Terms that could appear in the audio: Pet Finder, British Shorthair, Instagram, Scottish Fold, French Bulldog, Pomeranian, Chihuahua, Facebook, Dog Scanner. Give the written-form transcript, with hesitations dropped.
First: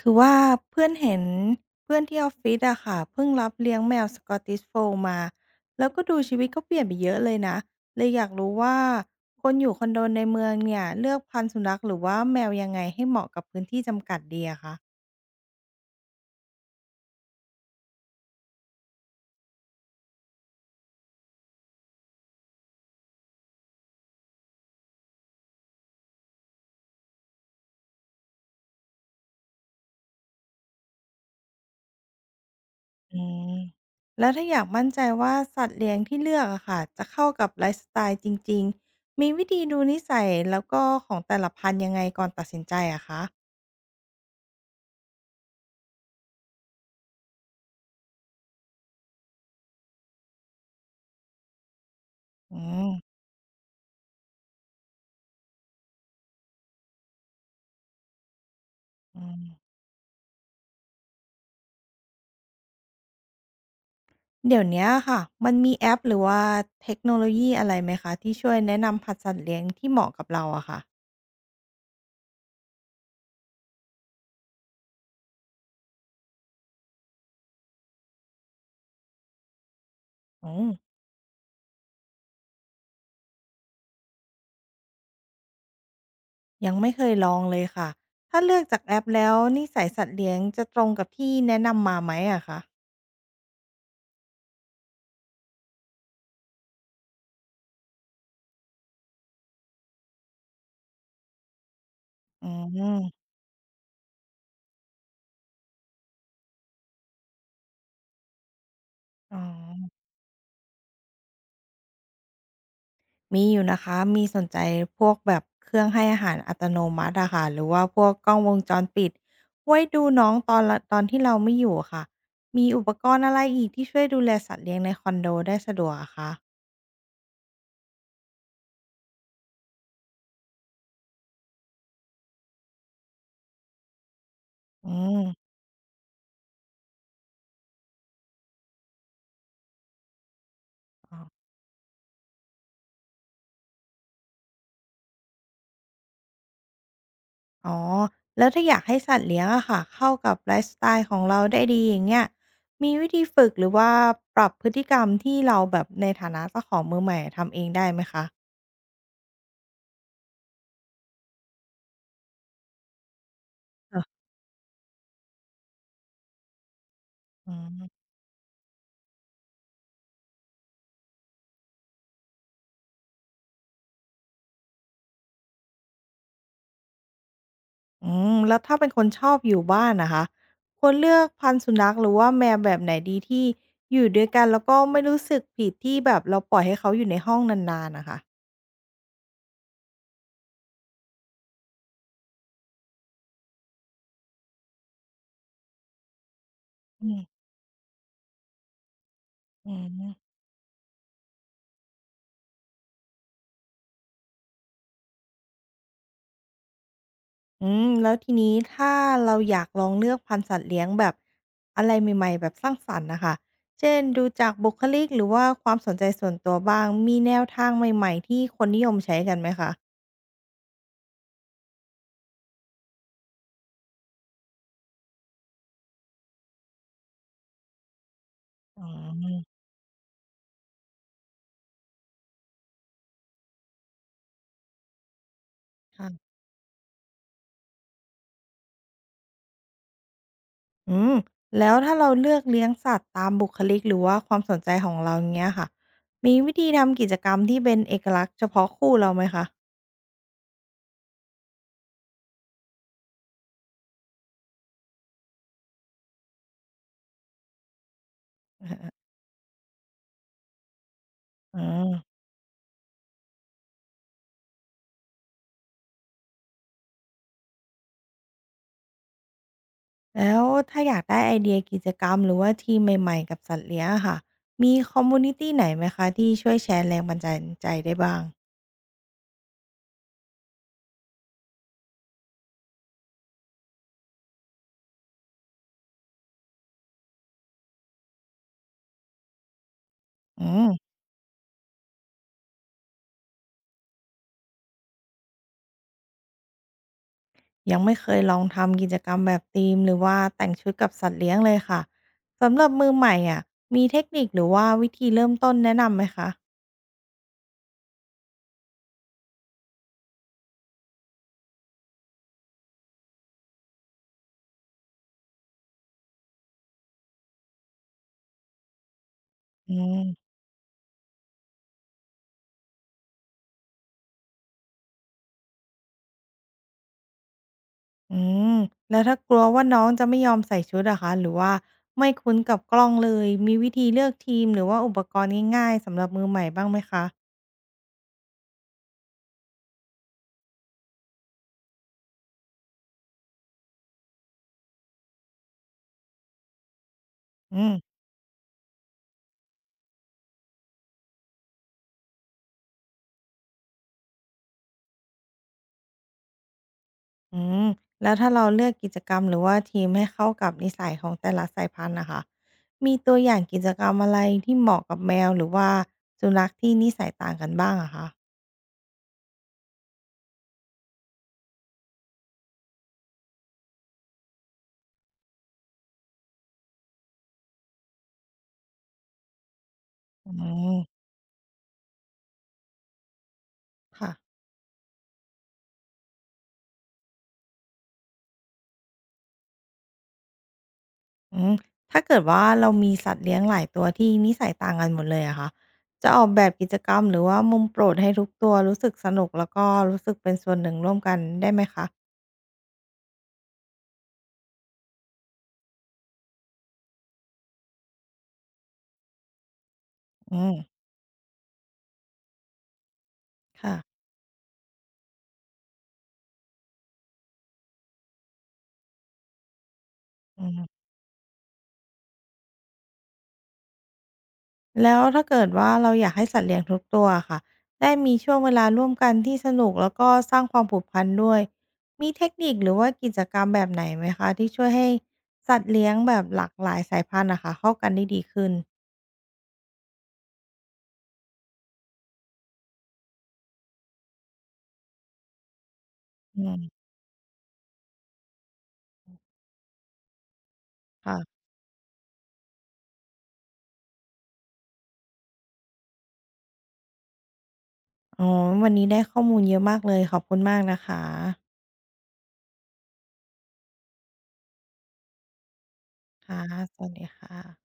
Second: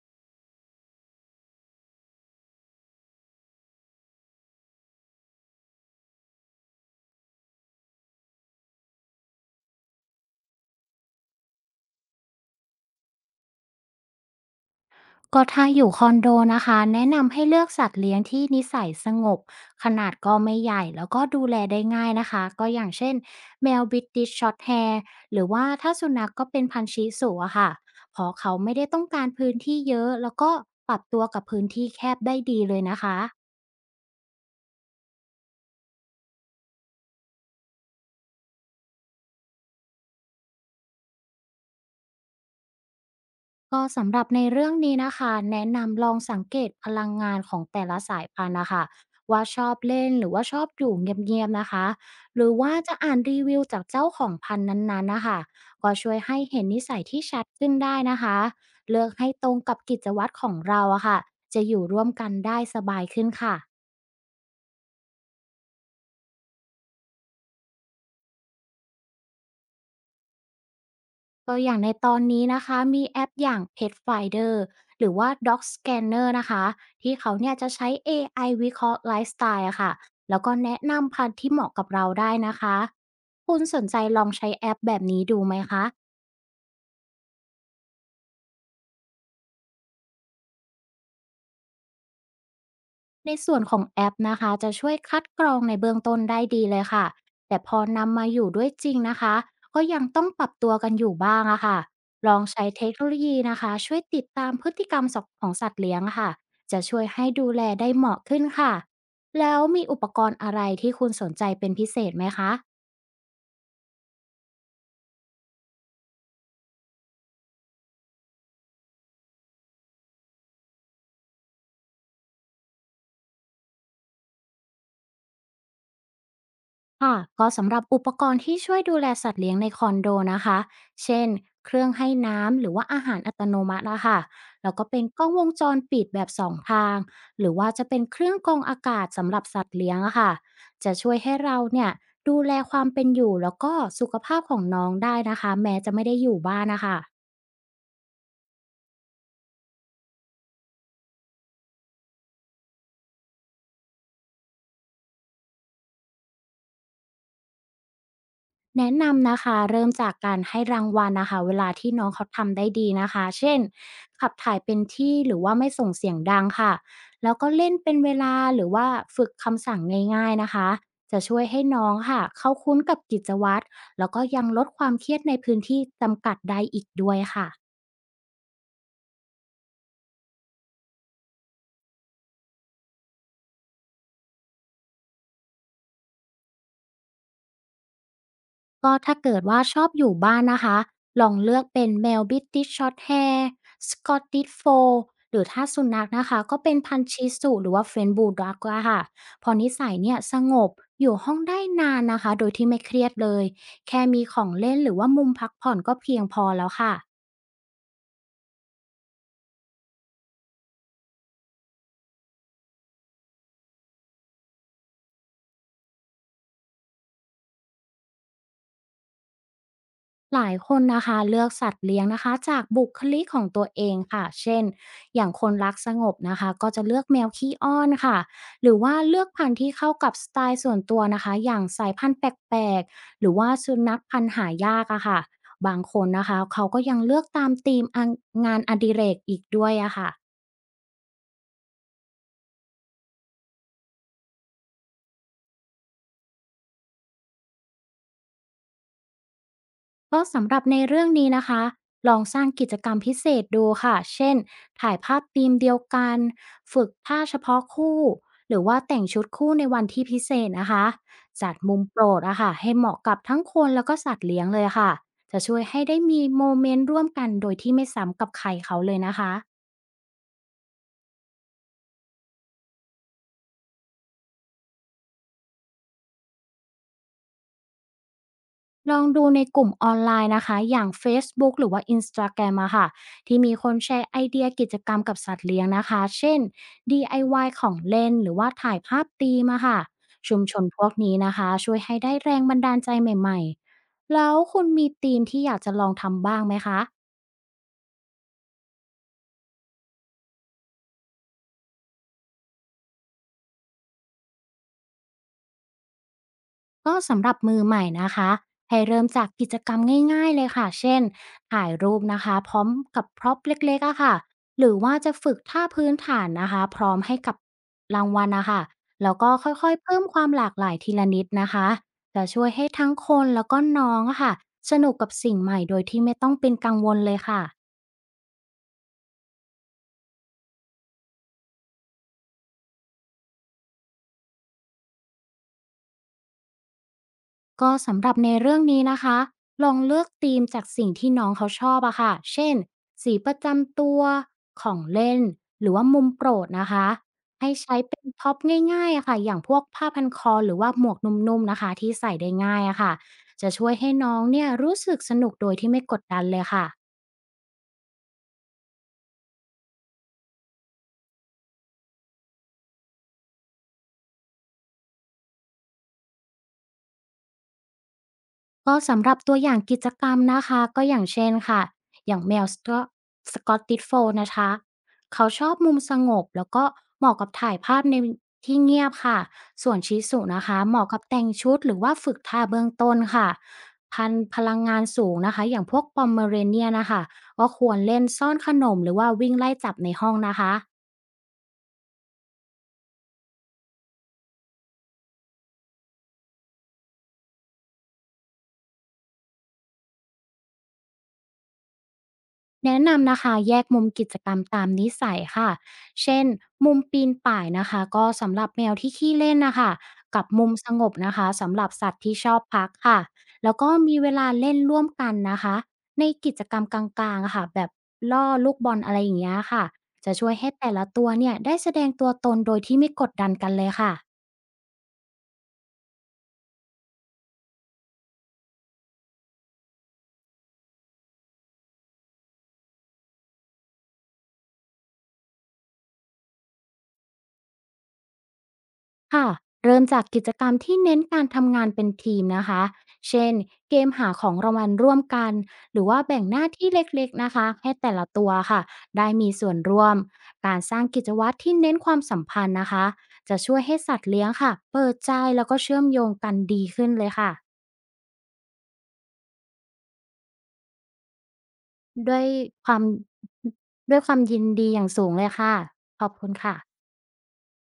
คือว่าเพื่อนเห็นเพื่อนที่ออฟฟิศอะค่ะเพิ่งรับเลี้ยงแมวสกอตติชโฟลด์มาแล้วก็ดูชีวิตก็เปลี่ยนไปเยอะเลยนะเลยอยากรู้ว่าคนอยู่คอนโดในเมืองเนี่ยเลือกพันธุ์สุนัขหรือว่าแมวยังไงให้เหมาะกับพื้นที่จำกัดดีอะคะก็ถ้าอยู่คอนโดนะคะแนะนำให้เลือกสัตว์เลี้ยงที่นิสัยสงบขนาดก็ไม่ใหญ่แล้วก็ดูแลได้ง่ายนะคะก็อย่างเช่นแมวบิติชช็อตแฮร์หรือว่าถ้าสุนัขก็เป็นพันธุ์ชิสุอะค่ะเพราะเขาไม่ได้ต้องการพื้นที่เยอะแล้วก็ปรับตัวกับพื้นที่แคบได้ดีเลยนะคะ อืมแล้วถ้าอยากมั่นใจว่าสัตว์เลี้ยงที่เลือกอะค่ะจะเข้ากับไลฟ์สไตล์จริงๆมีวิธีดูนิสัยแล้วก็ของแต่ละพันธุ์ยังไงก่อนตัดสินใจอะคะก็สำหรับในเรื่องนี้นะคะแนะนำลองสังเกตพลังงานของแต่ละสายพันธุ์นะคะว่าชอบเล่นหรือว่าชอบอยู่เงียบๆนะคะหรืออืว่ามจะอ่านรีวิวจากเจ้าของพันธุ์นั้นๆนะคะก็ช่วยให้เห็นนิสัยที่ชัดขึ้นได้นะคะเลือกอืให้ม ตรงกับกิจวัตรของเราอะค่ะจะอยู่ร่วมกันได้สบายขึ้นค่ะ เดี๋ยวเนี้ยค่ะมันมีแอปหรือว่าเทคโนโลยีอะไรไหมคะที่ช่วยแนะนำหัดสัตว์เลี้ยงที่เหมาะกับเราอะค่ะก็อย่างในตอนนี้นะคะมีแอปอย่าง Pet Finder หรือว่า Dog Scanner นะคะที่เขาเนี่ยจะใช้ AI วิเคราะห์ไลฟ์สไตล์อะค่ะแล้วก็อืมแนะนำพันธุ์ที่เหมาะกับเราได้นะคะคุณสนใจลองใช้แอปแบบนี้ดูไหมคะ ยังไม่เคยลองเลยค่ะถ้าเลือกจากแอปแล้วนิสัยสัตว์เลี้ยงจะตรงกับที่แนะนำมาไหมอะคะในส่วนของแอปนะคะจะช่วยคัดกรองในเบื้องต้นได้ดีเลยค่ะแต่พอนำมาอยู่ด้วยจริงนะคะก็ยังต้องปรับตัวกันอยู่บ้างอะค่ะลองอืใช้เทคโนโลมยีนะคะช่วยติดตามพฤติกรรมสของสัตว์เลี้ยงอะค่ะจะช่วยให้ดูแลได้เหมาะขึ้นค่ะอ๋อแล้วมีอุปกรณ์อะไรที่คุณสนใจเป็นพิเศษไหมคะ มีอยู่นะคะมีสนใจพวกแบบเครื่องให้อาหารอัตโนมัติอะค่ะหรือว่าพวกกล้องวงจรปิดไว้ดูน้องตอนละตอนที่เราไม่อยู่อะค่ะมีอุปกรณ์อะไรอีกที่ช่วยดูแลสัตว์เลี้ยงในคอนโดได้สะดวกอะคะค่ะก็สำหรับอุปกรณ์ที่ช่วยดูแลสัตว์เลี้ยงในคอนโดนะคะ เช่นเครื่องให้น้ำหรือว่าอาหารอัตโนมัตินะคะ แล้วก็อืเป็นมกล้องวงจรปิดแบบสองทางหรือว่าจะเป็นเครื่องกรองอากาศสำหรับสัตว์เลี้ยงอะค่ะจะช่วอ๋ยอ ให้เราเนี่ยดูแลความเป็นอยู่แล้วก็สุขภาพของน้องได้นะคะแม้จะไม่ได้อยู่บ้านนะคะ อ๋อ แล้วถ้าอยากให้สัตว์เลี้ยงอะค่ะเข้ากับไลฟ์สไตล์ของเราได้ดีอย่างเงี้ยมีวิธีฝึกหรือว่าปรับพฤติกรรมที่เราแบบในฐานะเจ้าของมือใหม่ทำเองได้ไหมคะแนะนำนะคะเริ่มจากการให้รางวัลนะคะเวลาที่น้องเขาทำได้ดีนะคะเช่นค่ะขับถ่ายเป็นที่หรือว่าไม่ส่งเสียงดังค่ะแล้วก็อืเล่นเป็นมเวลาหรือว่าฝึกคำสั่งง่ายๆนะคะจะช่วยให้น้องค่ะเข้าคุ้นกับกิจวัตรแล้วก็ยังลดความเครียดในพื้นที่จำกัดได้อีกด้วยค่ะ อืม แล้วถ้าเป็นคนชอบอยู่บ้านอะคะควรเลือกพันธุ์สุนัขหรือว่าแมวแบบไหนดีที่อยู่ด้วยกันแล้วก็ไม่รู้สึกผิดที่แบบเราปล่อยให้เขาอยู่ในห้องนานๆน่ะค่ะก็ถ้าเกิดว่าชอบอยู่บ้านนะคะ ลองเลือกเป็นแมว b ิ i t i s h Shorthair s c o t t i s f o หรือถ้าสุนัขนะคะก็เป็นพันอืธุ์มชิสุหรือว่า French Bulldog อกอะค่ะ พออืนิสัยเนี่ยม สงบอยู่ห้องได้นานนะคะโดยที่ไม่เครียดเลยแค่มีของเล่นหรือว่ามุมพักผ่อนก็เพียงพอแล้วค่ะ แล้วทีนี้ถ้าเราอยากลองเลือกพันธุ์สัตว์เลี้ยงแบบอะไรใหม่ๆแบบสร้างสรรค์นะคะ เช่นดูจากบุคลิกหรือว่าความสนใจส่วนตัวบ้าง มีแนวทางใหม่ๆที่คนนิยมใช้กันไหมคะหลายคนนะคะเลือกสัตว์เลี้ยงนะคะจากบุคลิกของตัวเองค่ะเช่นอย่างคนรักสงบนะคะก็จะเลือกแมวขี้อ้อนค่ะหรืออ๋ว่าเลือกอพันธุ์ที่เข้ากับสไตล์ส่วนตัวนะคะอย่างสายพันธุ์แปลกๆหรือว่าสุนัขพันธุ์หายากอะค่ะบางคนค่ะนะคะเขาก็ยังเลือกตามธีมอังงานอดิเรกอีกด้วยอะค่ะ อืมแล้วถ้าเราเลือกเลี้ยงสัตว์ตามบุคลิกหรือว่าความสนใจของเราอย่างเงี้ยค่ะมีวิธีทำกิจกรรมที่เป็นเอกลักษณ์เฉพาะคู่เราไหมคะก็สำหรับในเรื่องนี้นะคะลองสร้างกิจกรรมพิเศษดูค่ะเช่นถ่ายภาพธีมเดียวกันฝึกท่าเฉพาะคู่หรือว่าแต่งชุดคู่ในวันที่พิเศษนะคะจัดอืมุมโปรม ดอะค่ะให้เหมาะกับทั้งคนแล้วก็สัตว์เลี้ยงเลยค่ะจะช่วยให้ได้มีโมเมนต์ร่วมกันโดยที่ไม่ซ้ำกับใครเขาเลยนะคะ แล้วถ้าอยากได้ไอเดียกิจกรรมหรือว่าทีมใหม่ๆกับสัตว์เลี้ยงอะค่ะมีคอมมูนิตีไหนไหมคะที่ช่วยแชร์แรงบันดาลใจได้บ้างลองดูในกลุ่มออนไลน์นะคะอย่าง Facebook หรือว่า Instagram อะค่ะที่มีคนแชร์ไอเดียกิจกรรมกับสัตว์เลี้ยงนะคะเช่น DIY ของเล่นหรือว่าถ่ายภาพตีมอะค่ะชุมอืชนมพวกนี้นะคะช่วยให้ได้แรงบันดาลใจใหม่ๆแล้วคุณมีธีมที่อยากจะลองทำบ้างไหมคะ ยังไม่เคยลองทำกิจกรรมแบบธีมหรือว่าแต่งชุดกับสัตว์เลี้ยงเลยค่ะสำหรับมือใหม่อะมีเทคนิคหรือว่าวิธีเริ่มต้นแนะนำไหมคะก็สำหรับมือใหม่นะคะให้เริ่มจากกิจกรรมง่ายๆเลยค่ะเช่นถ่ายรูปนะคะพร้อมกับพร็อพเล็กๆอะค่ะหรือว่าจะฝึกท่าพื้นฐานนะคะพร้อมให้กับรางวัลนะคะแล้วก็ค่ออืยๆเพิ่มความมหลากหลายทีละนิดนะคะจะช่วยให้ทั้งคนแล้วก็น้องอะค่ะสนุกกับสิ่งใหม่โดยที่ไม่ต้องเป็นกังวลเลยค่ะ อืมแล้วถ้ากลัวว่าน้องจะไม่ยอมใส่ชุดอะคะหรือว่าไม่คุ้นกับกล้องเลยมีวิธีเลือกทีมหรือว่าอุปกรณ์ง่ายๆสำหรับมือใหม่บ้างไหมคะก็สำหรับในเรื่องนี้นะคะ ลองเลือกธีมจากสิ่งที่น้องเขาชอบอะค่ะเช่น สีประจำตัวของเล่นหรือว่ามุมโปรดนะคะ ให้อืม ใช้เป็นท็อปง่ายๆอะค่ะอย่างพวกผ้าพันคอหรือว่าหมวกนุ่มๆนะคะที่ใส่ได้ง่ายอะค่ะจะช่วยให้น้องเนี่ยรู้สึกสนุกโดยที่ไม่กดดันเลยค่ะ อืมแล้วถ้าเราเลือกกิจกรรมหรือว่าทีมให้เข้ากับนิสัยของแต่ละสายพันธุ์นะคะมีตัวอย่างกิจกรรมอะไรที่เหมาะกับแมวหรือว่าสุนัขที่นิสัยต่างกันบ้างอะคะก็สำหรับตัวอย่างกิจกรรมนะคะก็อย่างเช่นค่ะอย่างแมวสกอตติชโฟลด์นะคะเขาชอบมุมสงบแล้วก็เหมาะกับถ่ายภาพในที่เงียบค่ะส่วนชิสุอืนะคะเหมมาะกับแต่งชุดหรือว่าฝึกท่าเบื้องต้นค่ะพัค่ะนธุ์พลังงานสูงนะคะอย่างพวกปอมเมอเรเนียนะคะก็ควรเล่นซ่อนขนมหรือว่าวิ่งไล่จับในห้องนะคะ อืมถ้าเกิดว่าเรามีสัตว์เลี้ยงหลายตัวที่นิสัยต่างกันหมดเลยอะคะจะออกแบบกิจกรรมหรือว่ามุมโปรดให้ทุกตัวรู้สึกสนุกแล้วก็รู้สึกเป็นส่วนหนึ่งร่วมกันได้ไหมคะแนะนำนะคะแยกมุมกิจกรรมตามนิสัยค่ะ เช่น มุมปีนป่ายนะคะก็สำหรับแมวที่ขี้เล่นนะคะกับอืมุมมสงบนะคะสำหรับสัตว์ที่ชอบพักค่ะแล้วก็ค่ะมีเวลาเล่นร่วมกันนะคะในกิจกรรมกลางๆอะค่ะแบบล่อลูกบอลอะไรอย่างเงี้ยค่ะจะช่วยอืให้ม แต่ละตัวเนี่ยได้แสดงตัวตนโดยที่ไม่กดดันกันเลยค่ะ แล้วถ้าเกิดว่าเราอยากให้สัตว์เลี้ยงทุกตัวค่ะได้มีช่วงเวลาร่วมกันที่สนุกแล้วก็สร้างความผูกพันด้วยมีเทคนิคหรือว่ากิจกรรมแบบไหนไหมคะที่ช่วยให้สัตว์เลี้ยงแบบหลากหลายสายพันธุ์นะคะเข้ากันได้ดีขึ้นค่ะเริ่มจากกิจกรรมที่เน้นการทำงานเป็นทีมนะคะเช่นเกมหาของรางวัลร่วมกันหรือว่าแบ่งหอืน้าที่เมล็กๆนะคะให้แต่ละตัวค่ะได้มีส่วนร่วมการสร้างกิจวัตค่ะรที่เน้นความสัมพันธ์นะคะจะช่วยให้สัตว์เลี้ยงค่ะเปิดใจแล้วก็เชื่อมโยงกันดีขึ้นเลยค่ะอ๋อวันนี้ได้ข้อมูลเยอะมากเลยขอบคุณมากนะคะด้วยความด้วยความยินดีอย่างสูงเลยค่ะขอบคุณค่ะสค่ะวัสดีค่ะ